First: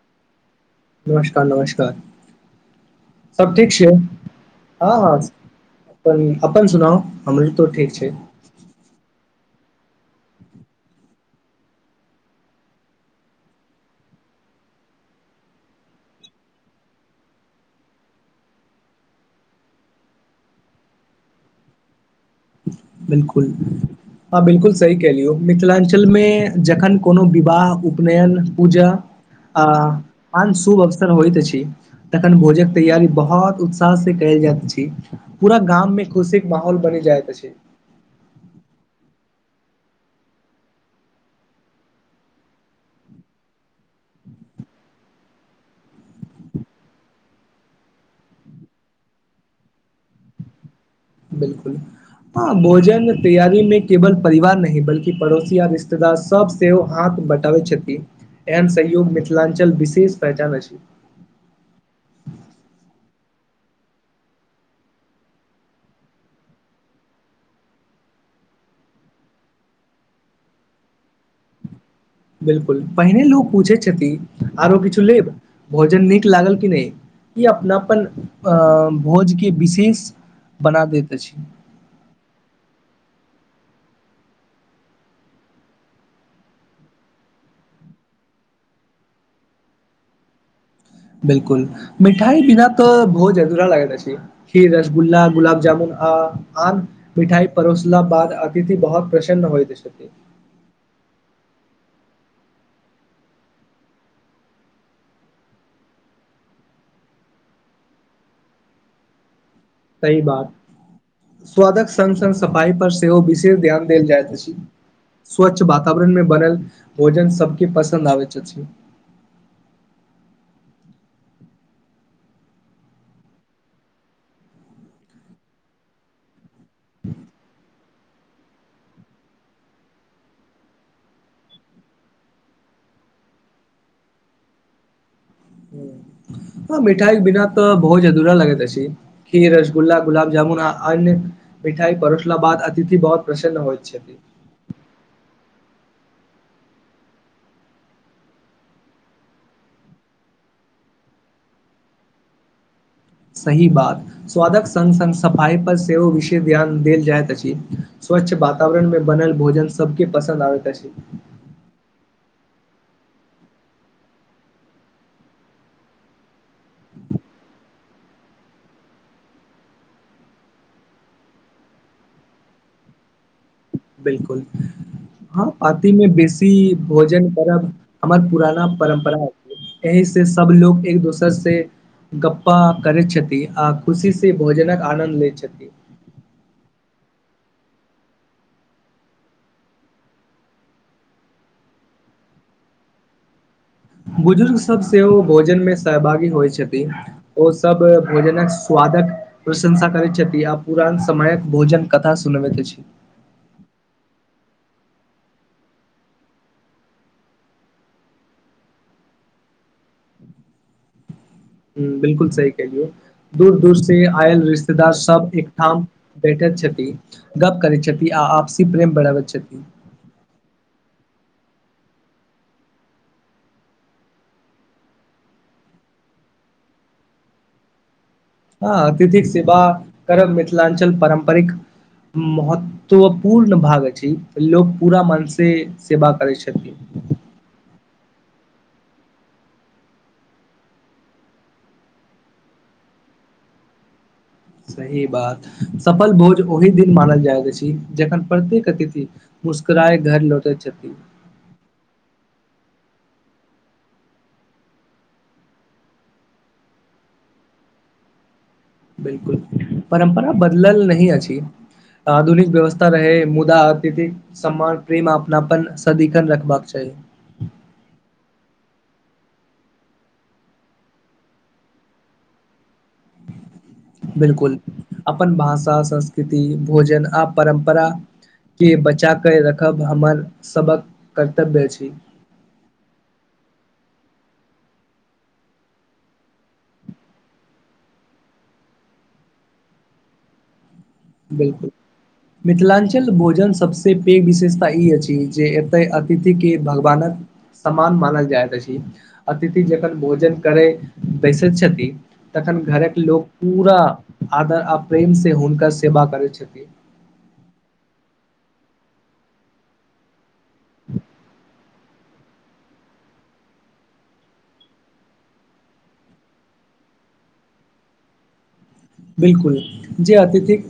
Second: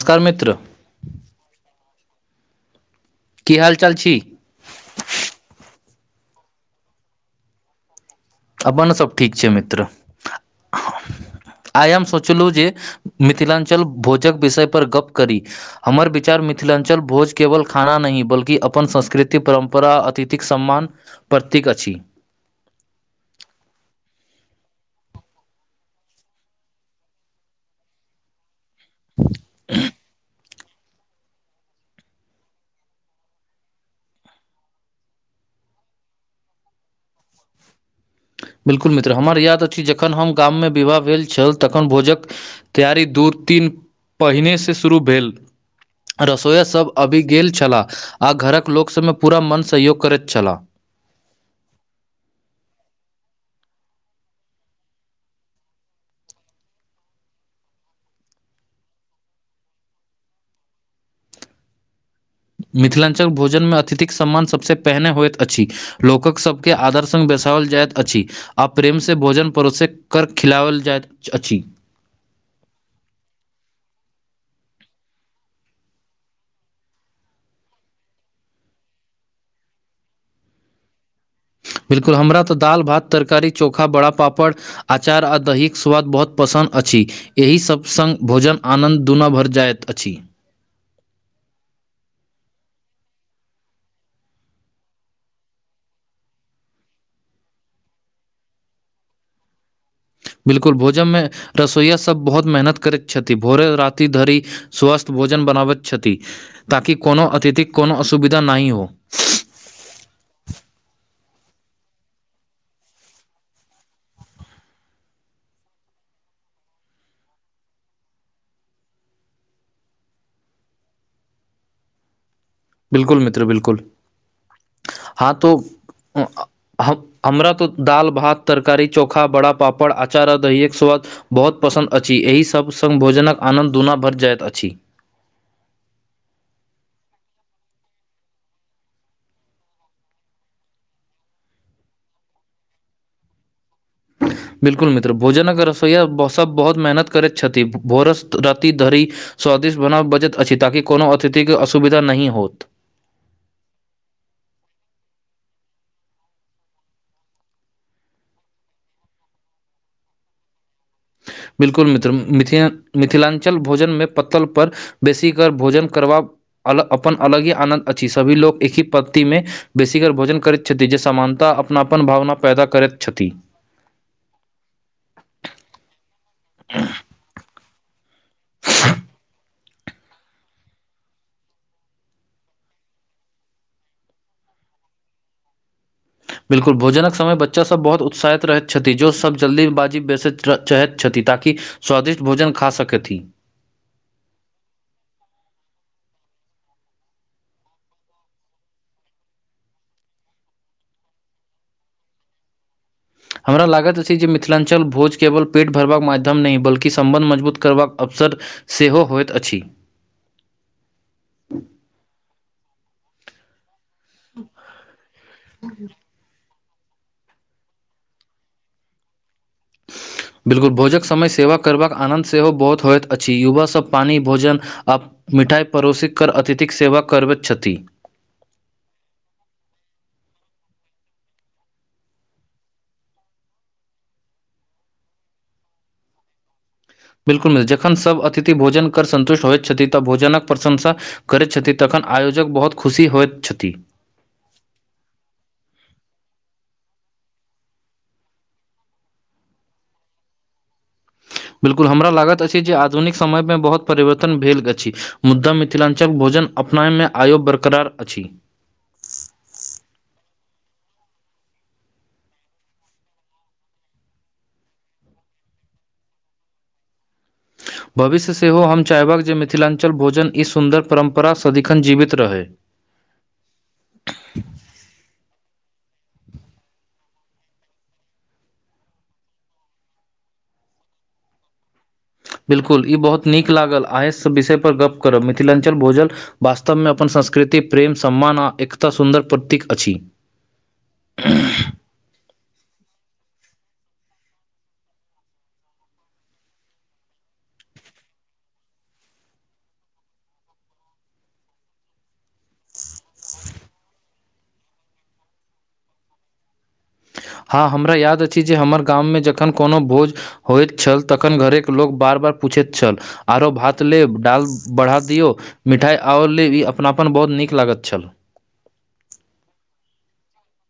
सकार मित्र नमस्कार नमस्कार सब की ठीक हाल छियै चाल छी हँ हँ अपन अपन सुनाउ हमरो तो ठीक छै अपन सभ ठीक छै मित्र आय हम सोचलहु जे मिथिलांचल भोजक विषय पर गप करी हमर विचार मिथिलांचल भोज केवल खाना नहि बल्कि अपन संस्कृति परम्परा अतिथिक सम्मान प्रतीक अछि बिलकुल हँ बिलकुल सही केहलियौ मिथिलांचल मे जखन कोनो विवाह उपनयन पूजा आ पान सुभ होइत अछि तखन भोजक तैयारी बहोत उत्साह से कयल जाइत अछि पूरा गाम मे खुशीक माहौल बनी जायत अछि बिलकुल मित्र हमर याद अछि जखन हम गाम मे विवाह भेल छल तखन भोजक तैयारी दू तीन पहिनेसँ शुरू भेल रसोया सभ आबि गेल छलाह आ घरक लोक सभ मे पूरा मन सहयोग करति छलाह बिलकुल हँ भोजन तैयारी मे केवल परिवार न बल्कि पड़ोसी आ रिश्तेदार सब सेहो हाथ बँटाबै छथि एहन सहयोग मिथिलांचल विशेष पहचान अछि मिथिलांचल भोजन मे अतिथिक सम्मान सभसँ पहिने होइत अछि लोकक सब के आदर सङ्ग बसाओल जाइत अछि आ प्रेम से भोजन परोसे कर खिलाओल जाइत अछि बिल्कुल पहिने लोक पूछैत छथिन आरो किछ लेब भोजन नीक लागल कि नै ई अपनापन अ भोज के विशेष बना दैत अछि बिल्कुल हमरा तऽ दालत भात तरकारी चोखा बड़ा पापड़ अचार आ दही कऽ स्वाद बहुत पसन्द अछि एहि सभ संग भोजन आनन्द दुना भरि जाइत अछि बिल्कुल मिठाई बिना तऽ भोज अधुरा लागैत अछि खीर रसगुल्ला गुलाबजामुन आ आन मिठाइ परोसला बाद अतिथि बहुत प्रसन्न होइ छथि बिल्कुल भोजनमे रसोइया सब बहुत मेहनत करैत छथिन भोरे राति धरि स्वस्थ्य भोजन बनाबैत छथि ताकि कोनो अतिथिक कोनो असुविधा नहि हो सही बात स्वादक संग संग सफाई पर सेहो विशेष ध्यान देल जाइत अछि स्वच्छ वातावरण में बनल भोजन सब केँ पसन्द आबैत छथि बिल्कुल मित्र बिलकुल [inaudible] हँ तो हमरा तऽ दाल भात तरकारी चोखा बड़ा पापड़ अचार आ दहिये एक स्वाद बहुत पसन्द अछि एहि सभ संग भोजनक आनन्द दुना बढ़ जाइत अछि हँ मिठाई बिना तऽ भोज अधूरा लगैत अछि खीर रसगुल्ला गुलाबजामुन ह अन मिठाइ परोसला बाद अतिथि बहुत प्रसन्न होइ छ्थै बिल्कुल मित्र भोजनक रसोइया सब बहुत मेहनत करैत छथि भोरस राति धरि स्वादिष्ट बनाब बचत अछि ताकि कोनो अतिथिके असुविधा नहि होत सही बात स्वादक स स सफाई पर सेहो विषय ध्यान देल जायत अछि स्वच्छ वातावरण में बनल भोजन सब केँ पसन्द आबे छै बिल्कुल मित्र [unintelligible] मिथिलांचल भोजन मे पत्तल पर बेसी कर भोजन करबा अपन अलग ही आनन्द अछि सभी लोको एक ही पत्तति मे बेसीगर भोजन करैत छथि जे समानता अपनापन भावना पैदा करैत छथि बिल्कुल हँ पातीमे बेसी भोजन करब हमर पुराना परम्परा एहि से सब लोग एक दोसर से गप्पा करे छथि आ खुशी से भोजन आनन्द लय छथि बिल्कुल भोजनक समय बच्चाभ बहुत उत्साहित रहैत छथि जो सब जल्दीबाजी बेसैत [unintelligible] चाहैत छथि ताकि स्वादिष्ट भोजन खा सकथि बुजुर्गसभ सेहो भोजनमे सहभागी होइत छथिन ओ सब भोजन कऽ स्वादक प्रशंसा करैत छथि आ पुरान समयक भोजन कथा सुनबैत अछि हमरा लागैत अछि जे मिथिलांचल भोज केवल पेट भरबाक माध्यम नै बल्कि संबंध मजबूत करबाक अवसर सेहो होइत अछि हु बिल्कुल सी कहिलियौ दूर दूर से आयल रिश्तेदार सब एकठाम बैठल छथिन गप करै छथिन आ आपसी प्रेम बढ़ाबैत छथिन बिल्कुल भोजक समय सेवा करबाक आनन्द सेहो बहुत होइत अछि युवा सभ पानी भोजन आ मिठाइ पड़ोसीक कर अतिथिक सेवा करबैत छथि हँ अतिथिक सेवा करब मिथिलांचल पारम्परिक महत्व तऽ ओ पूर्ण भाग छै लोकोग पूरा मन से सेवा करै छथिन बिल्कुल मित्र जखन सभ अतिथि भोजन कर सन्तुष्ट होइत छथिन तऽ भोजनक प्रशंसा करैत छैथ तखन आयोजक बहुत खुश होइत छथि सही बात सफल भोज ओहिी दिन मानल जाइत अछि जखन प्रत्येक अतिथि मुस्कराए घर लौटे छैथि बिल्कुल हमरा लागैत अछि जे आधुनिक समयमे बहुत परिवर्तन भेल अछि मुद्दा मिथिलाञ्चल भोजन अपनाय बैमे आईयौ बरकरार अछि परम्परा बदलल नहिअछि आधुनिक व्यवस्था रहै तमुदा आतीथि सम्मान प्रेम अपनापन सदिखन रखबाक चाही भविष्यमे सेहो हम चाहबक जे मिथिलाञ्चल भोजन ई सुन्दर परम्परा सदिखन जीवित रहै बिलकुल अपन भाषा संस्कृति भोजन आ परम्परा ई बचाकऽ राखब हमर सभक कर्तव्य अछि बिल्कुल ई बहुत नीक लागल आय सब विषय पर गप्प करब मिथिलाञ्चल भोजन वास्तवमे अपन संस्कृति प्रेम सम्मान आ एकता सुन्दर प्रतीक अछि बिलकुल मिथिलाञ्चल भोजन सभसँ पैघ विशेषता अछि जे एतय अतिथिके भगवानक समान मानल जाइत अछि अतिथि जखन भोजन करै बैसैत छथि तखन घरक लोक पूरा आदर आ प्रेम स हुनकर नकरसेवा करैत छथिन हँ हमरा याद अछि जे हमरा गाममे जखन कोनो भोज होइत छल तखन घरेके लोक बार बार पूछैत छल आरो भात लेब डाल बढ़ा दियौ मिठाइ आओर लेअपनापन बहुत नीक लागैत छल बिलकुल जी अतिथििक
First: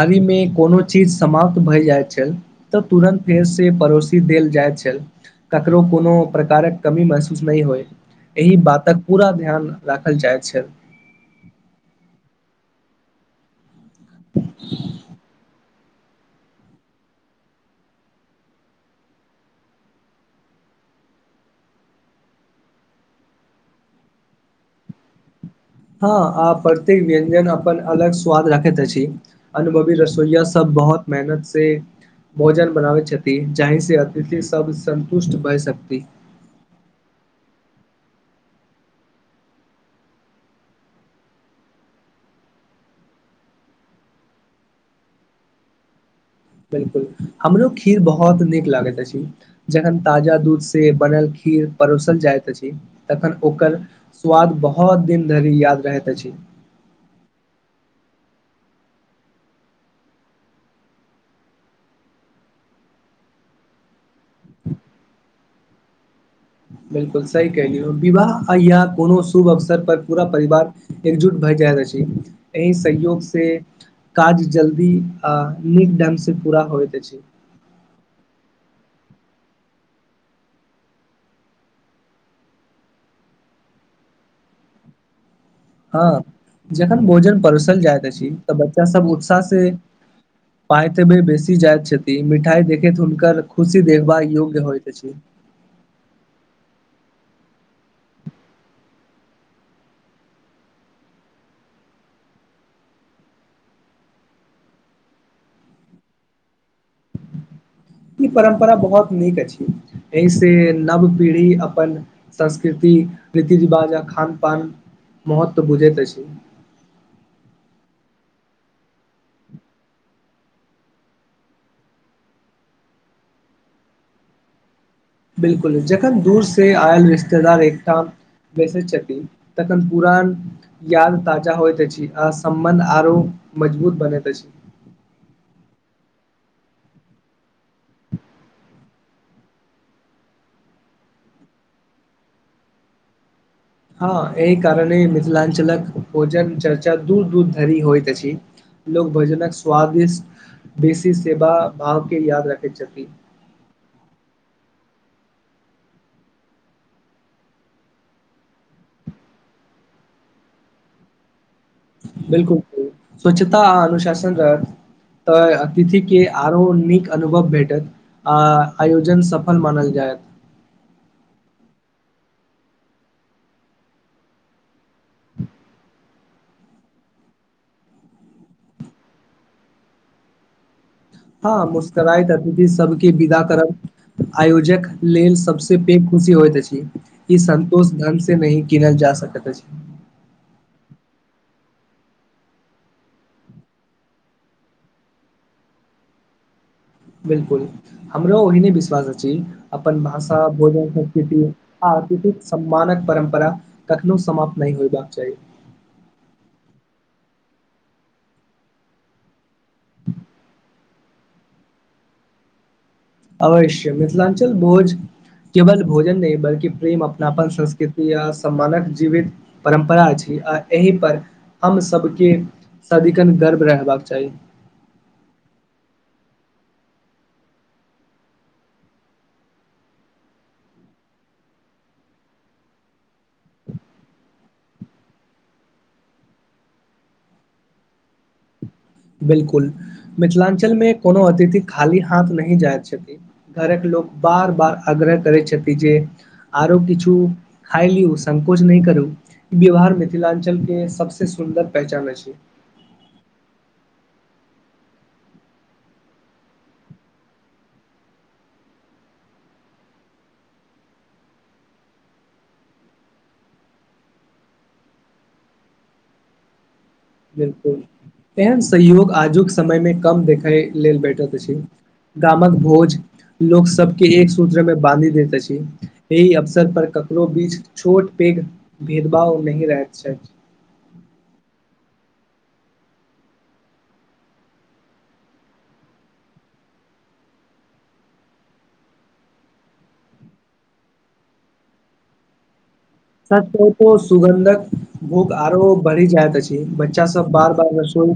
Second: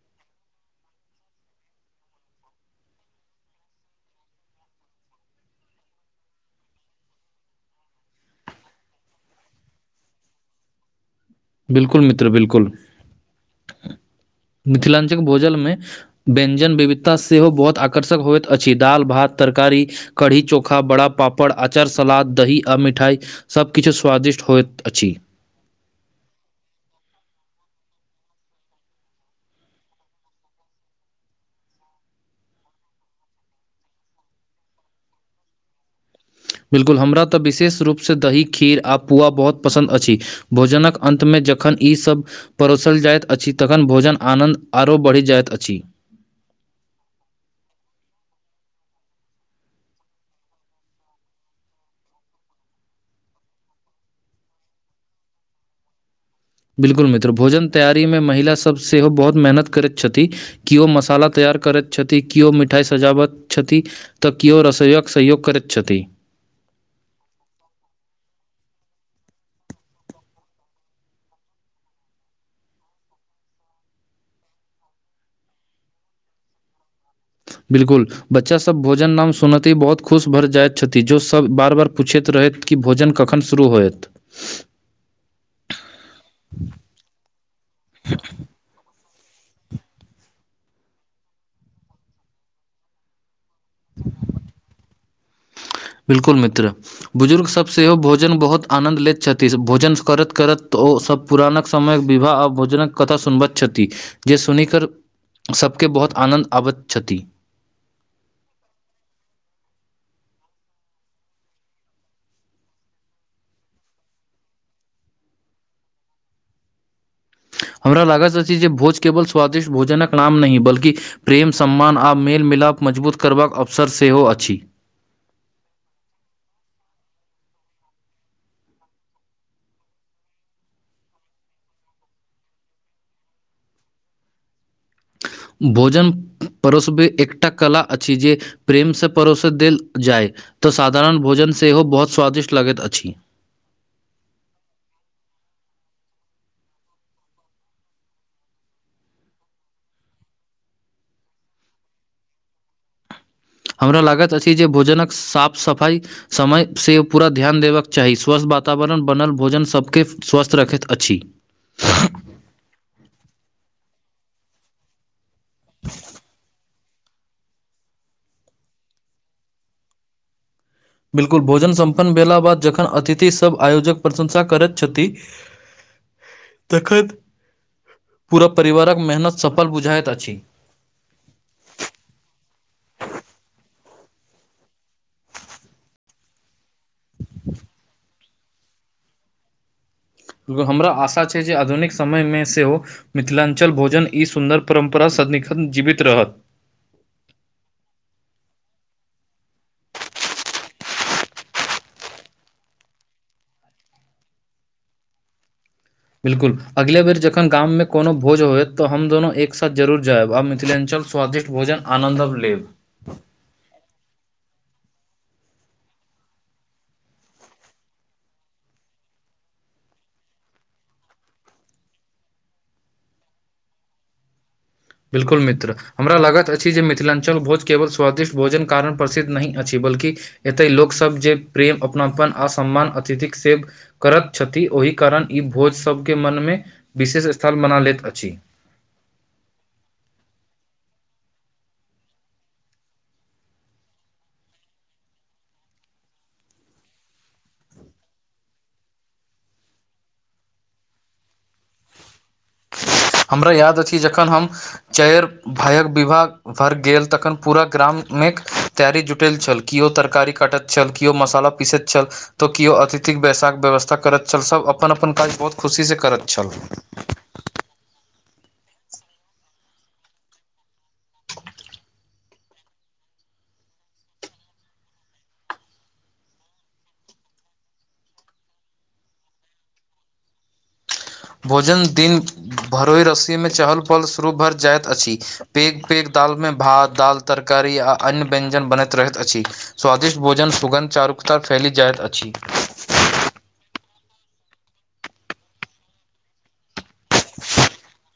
आहिमे कोनो चीज समाप्त भए जाइत छल तऽ तुरन्त फेर से पड़ोसीके देल जाइत छल ककरो कोनो प्रकारक कमी महसूस नहि होइत एहि बातक पूरा ध्यान राखल जायत छल बिलकुल मित्र बिलकुल मिथिलाञ्चल भोजलमे। व्यञ्जनक विविध आता सेहो बहुत आकर्षक होइत अछि दाल भात आतरकारी। कढ़ी चोखा बड़ा पापड़ अचार सलाद दही आ मिठाई। सभकिछु स्वादिष्ट होइत अछि। हँ आ प्रत्येक व्यञ्जन अपन अलग स्वाद राखैत अछि। अनुभवी रसोइया सब बहुत मेहनत से भोजन बनाबै यछथि जहि से अतिथि सब संन्तुष्ट भए जायंत छथि बिल्कुल हमरा त विशेष रूप सँ दही खीर आ पुआ बहुत पसन्द अछि भोजनक अन्तमे जखन ईसभ परोसल जाइत अछि तखन भोजन आनन्द आरो बढ़ि जाइत अछि बिलकुल हमरो खीर बहुत नीक लागैत अछि जखन ताजा दूध सँ बनल खीर परोसल जाइत अछि तखन ओकर स्वाद बहुत दिन धरि याद रहैत अछि बिल्कुल मित्र भोजनक तैकयारीमे महिला सभ सेहो बहुत मेहनत करैत छथि कियो मसाला तैयार करै छथि कियो मिठाई सजाबैत छथिन तऽ किियओ रसोईयक सहयोग करैत छथि बिलकुल सही कहलियैह विवाह या कोनो शुभ अवसर पर पूरा परिवार एकजुट भए जाइत अछि एहि सहयोगसँ काज जल्दी आ नीक ढंगसँ पूरा होइत अछि बिल्कुल बच्चा सभ भोजन नाम सुनैते बहुत खुश भऽ जाइत छथि जो सभ बार बार पूछेत रहथि कि भोजन कखन शुरू होयत [inaudible] ह जखन भोजन परोसल जाइत अछि तऽ बच्चा सभ उत्साह से पाईत मे बेसी जाइत छथि मिठाई देखैत हुनकर खुशी देखबा योग्य होइत अछि। बिल्कुल मित्र। बुजुर्ग सभ सेहो भोजन बहुत आनन्द लेत छथि भोजन करत-करत ओ सभ पुरानक समय विवाह भोजनक कथा सुनबैत छथि जे सुनि क सभ के बहुत आनन्द आबैत छथि इ परम्परा बहुत नीक अछि, एहि स नव पीढ़ी अपन संस्कृति, रीति-रिवाज़ खान-पानक महत्व बुझैत छथिन हमरा लागत अछि ज भोज केवल स्वादिष्ट भोजनक नाम नहि बल्कि प्रेम, सम्मान आ मेल-मिलाप मजबूत करबाकऽ अवसर सेहो अछि। बिल्कूल, जखन दूर सँ आयल रिश्तेदार एकठाम बेसैत छथिन तखन पुरान याद ताजा होइत अछि आ सम्बन्ध आरो मजबूत बनेत अछि। भोजन परोसबे एकटा कला अछि ज प्रेम से परोसे देल जाय त साधारण भोजन सेहो बहुत स्वादिष्ट लगैत अछि। ह, एहि कारण मिथिलाञ्चलक भोजन चर्चा दूर-दूर धरि होइत अछि। लोक भजनकऽ स्वादिष्ट बेसी सेवा भाव के याद रखैत छथिन। हमरा लागैत अछि जे भोजनकऽ साफ-सफाई समय सँ पूरा ध्यान देबाक चाही, स्वस्थ वातावरण बनल भोजन सभके स्वस्थ रखैत अछि। बिल्कूल स्वच्छता आ अनुशासन रह त अतिथि के आरो नीक अनुभव भेटत आ आयोजन सफल मानल जायत। बिल्कूल भोजन सम्पन्न भेला बाद जखन अतिथि सभ आयोजक प्रशंसा करैत छथि तखैत पूरा परिवारकऽ मेहनत सफल बुझाइत अछि। ह, मुस्कराइत अतिथि सभके विदा करब आयोजक लेलऽ सभसे पेइघ खुशी होइत अछि इ। ई संतोष ढंग से नै किनल जा सकैत अछि। एहि बेर हमरा आशा छै जे आधुनिक समयमे सेहो मिथिलांचल भोजन ई सुन्दर परम्परा सदिखन जीवित रहत बिल्कूल हमरो ओहिने विश्वास अछि अपन भाषा भोजन संस्कृति अतिथि कऽ सम्मानक परम्परा कखनो समाप्त नै होयबाक चाही। बिल्कुल अगिले बेर जखन गाम मे कोनो भोज होयत तऽ हम दुनु एक साथ जरूर जायब आब मिथिलांचल स्वादिष्ट भोजन आनंद हम लेब। अवश्य मिथिलांचल भोज। केवल भोजन नहि बल्कि प्रेम अपनापन संस्कृति या सम्मानक जीवित परम्परा अछि आ एहि पर हम सभके सदिखन गर्व रहबाक चाही बिल्कूल मित्र हमरा लागत अछि जे मिथिलांचल भोज केवल स्वादिष्ट भोजनक कारण प्रसिद्ध नै अछि बल्कि। एतय लोकसभ जे प्रेम अपनापन आ सम्मान अतिथिक से करैत छैथि ओहि कारण ई भोज सभके मनमे विशेष स्थान बना लैत अछि। बिल्कूल मिथिलांचल मे कोनो अतिथि खाली हाथ नै जाय छथिन। घर कऽ लोक बार- बार आग्रह करैय छथि जे आरो किछु खाय लिउ संकोच नै करू। व्यहार मिथिलांचल के सबस सुन्दर पहचान छै हमरा याद अछि जखन हम चारि भायक विवाह भर गेल तखन पुरा ग्राम मे तैयारी जुटल छल किओ तरकारी काटत छल किओ मशाला पीसैत छल तऽ केओ अतिथिक बैसाक व्यवस्था करैत छल सब अपन अपन काज बहुत खुशी स करैत छल। [inaudible] बिलकुल एहन संयोग आजुक समयमे कम देखय लेल भेटैत अछि गामक भोज लोक सबके एक सूत्र मे बांधी देैत अछि। एहि अवसर पर ककरो बीच छोट पेइघ भेदभाव नै रहैय के चाही। भोजन दिन भरोइ रस्सीमे चहल -पहल शुरु भरि जाइत अछि। पैइघ पैइघ दलमे भात दालि तरकारी आ अन्य व्यंजन बनैत रहैत अछि। स्वादिष्ट भोजन सुगन्ध चारुकता फैइल जाइत अछि। सच कहि तऽ सुगन्धक भुख आरो बढ़ि जाइत अछि बच्चा सब बार -बार रसौ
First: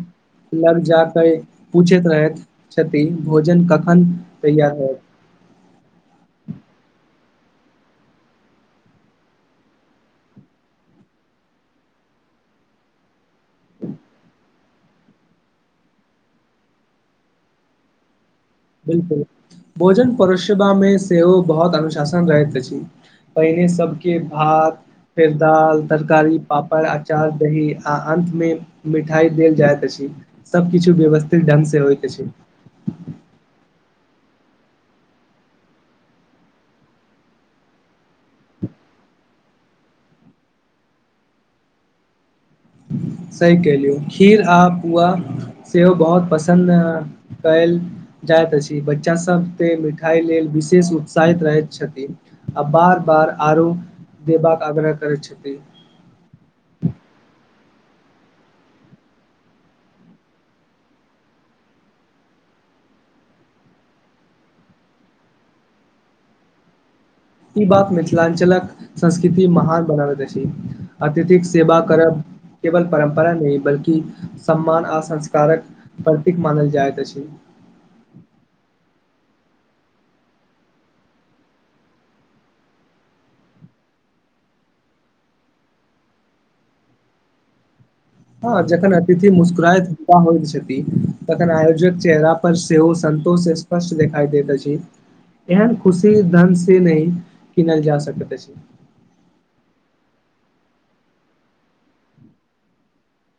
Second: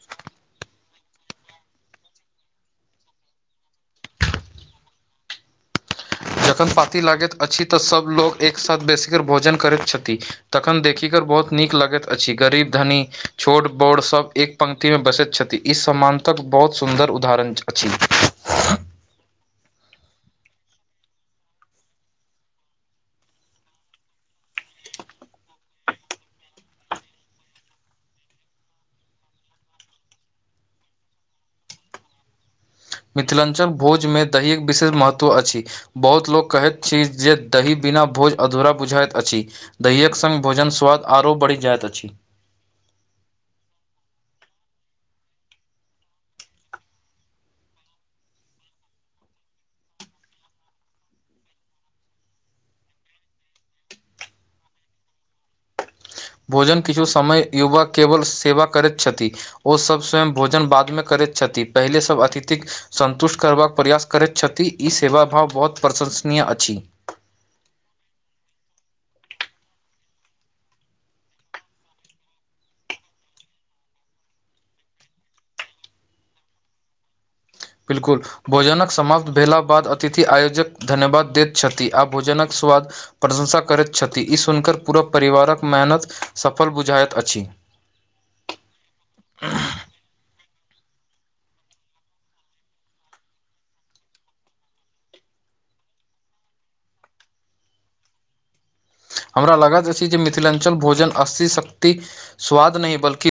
लग जा कऽ पुछैत रहैत छथिन भोजन कखन तैयार हैत जखन पाॅति लागैत अछि तऽ सब लोक एकसाथ बेसी कऽ भोजन करैत छथि। तखन देखिक बहुत नीक लगैत अछि गरीब धनी छोट बड़ सब एक पंक्तिमे बसैत छथि ई सामानतक बहुत सुन्दर उदाहरण अछि। बिलकुल भोजन परोसतामे सेहो बहुत अनुशासन रहैत अछि। पहिले सबके भात फेर दालि तरकारी पापड़ अचार दही आ अंतमे मिठाई देल जाइत अछि सबकछु व्यवस्थित ढंग से होइत अछि। मिथिलांचल भोजमे दहीके विशेष महत्व अछि। बहुत लोक कहैत छी जे दही बिना भोज अधुरा बुझाइत अछि। दहिएक संग भोजन स्वाद आरो बढ़ि जाइत अछि। सही कहलियौ खीर आ पुआ सेहो बहुत पसंद काइल जाइत अछि बच्चा सब तऽ मिठाई लेल विशेष उत्साहित रहैत छथिन। आ बार -बार आरो देबाक आग्रह करैत छथिन। भोजन किछु समय युवक केवल सेवा करैत छथिन। ओ सब स्वयं भोजन बादमे करैत छथि पहिले सब अतिथिक संतुष्ट करबाक प्रयास करैत छथि ई सेवा भाव बहुत प्रशंसनीय अछि। ई बात मिथिलाञ्चलक संस्कृति महान बनाबैत अछि अतिथिक सेवा करब केवल परम्परा नहि बल्कि सम्मान आ संस्कारक प्रतीक मानल जायत अछि बिल्कुल भोजनक समाप्त भेला बाद अतिथि आयोजक धन्यवाद दैत छथि आ भोजनक स्वाद प्रशंसा करैत छथि ई सुनिकऽ पूराब परिवारक मेहनत सफल बुझाइत अछि हँ जखन अतिथि मुस्कराए होइत छथि तखन आयोजक चेहरा पर सेहो संन्तोष स्पष्ट देखाई दैत अछि एहन खुशी धन से नहि किनल जा सकैत अछि हमरा लागैत अछि जे मिथिलाञ्चल भोजन असी शक्ति स्वाद नहि बल्कि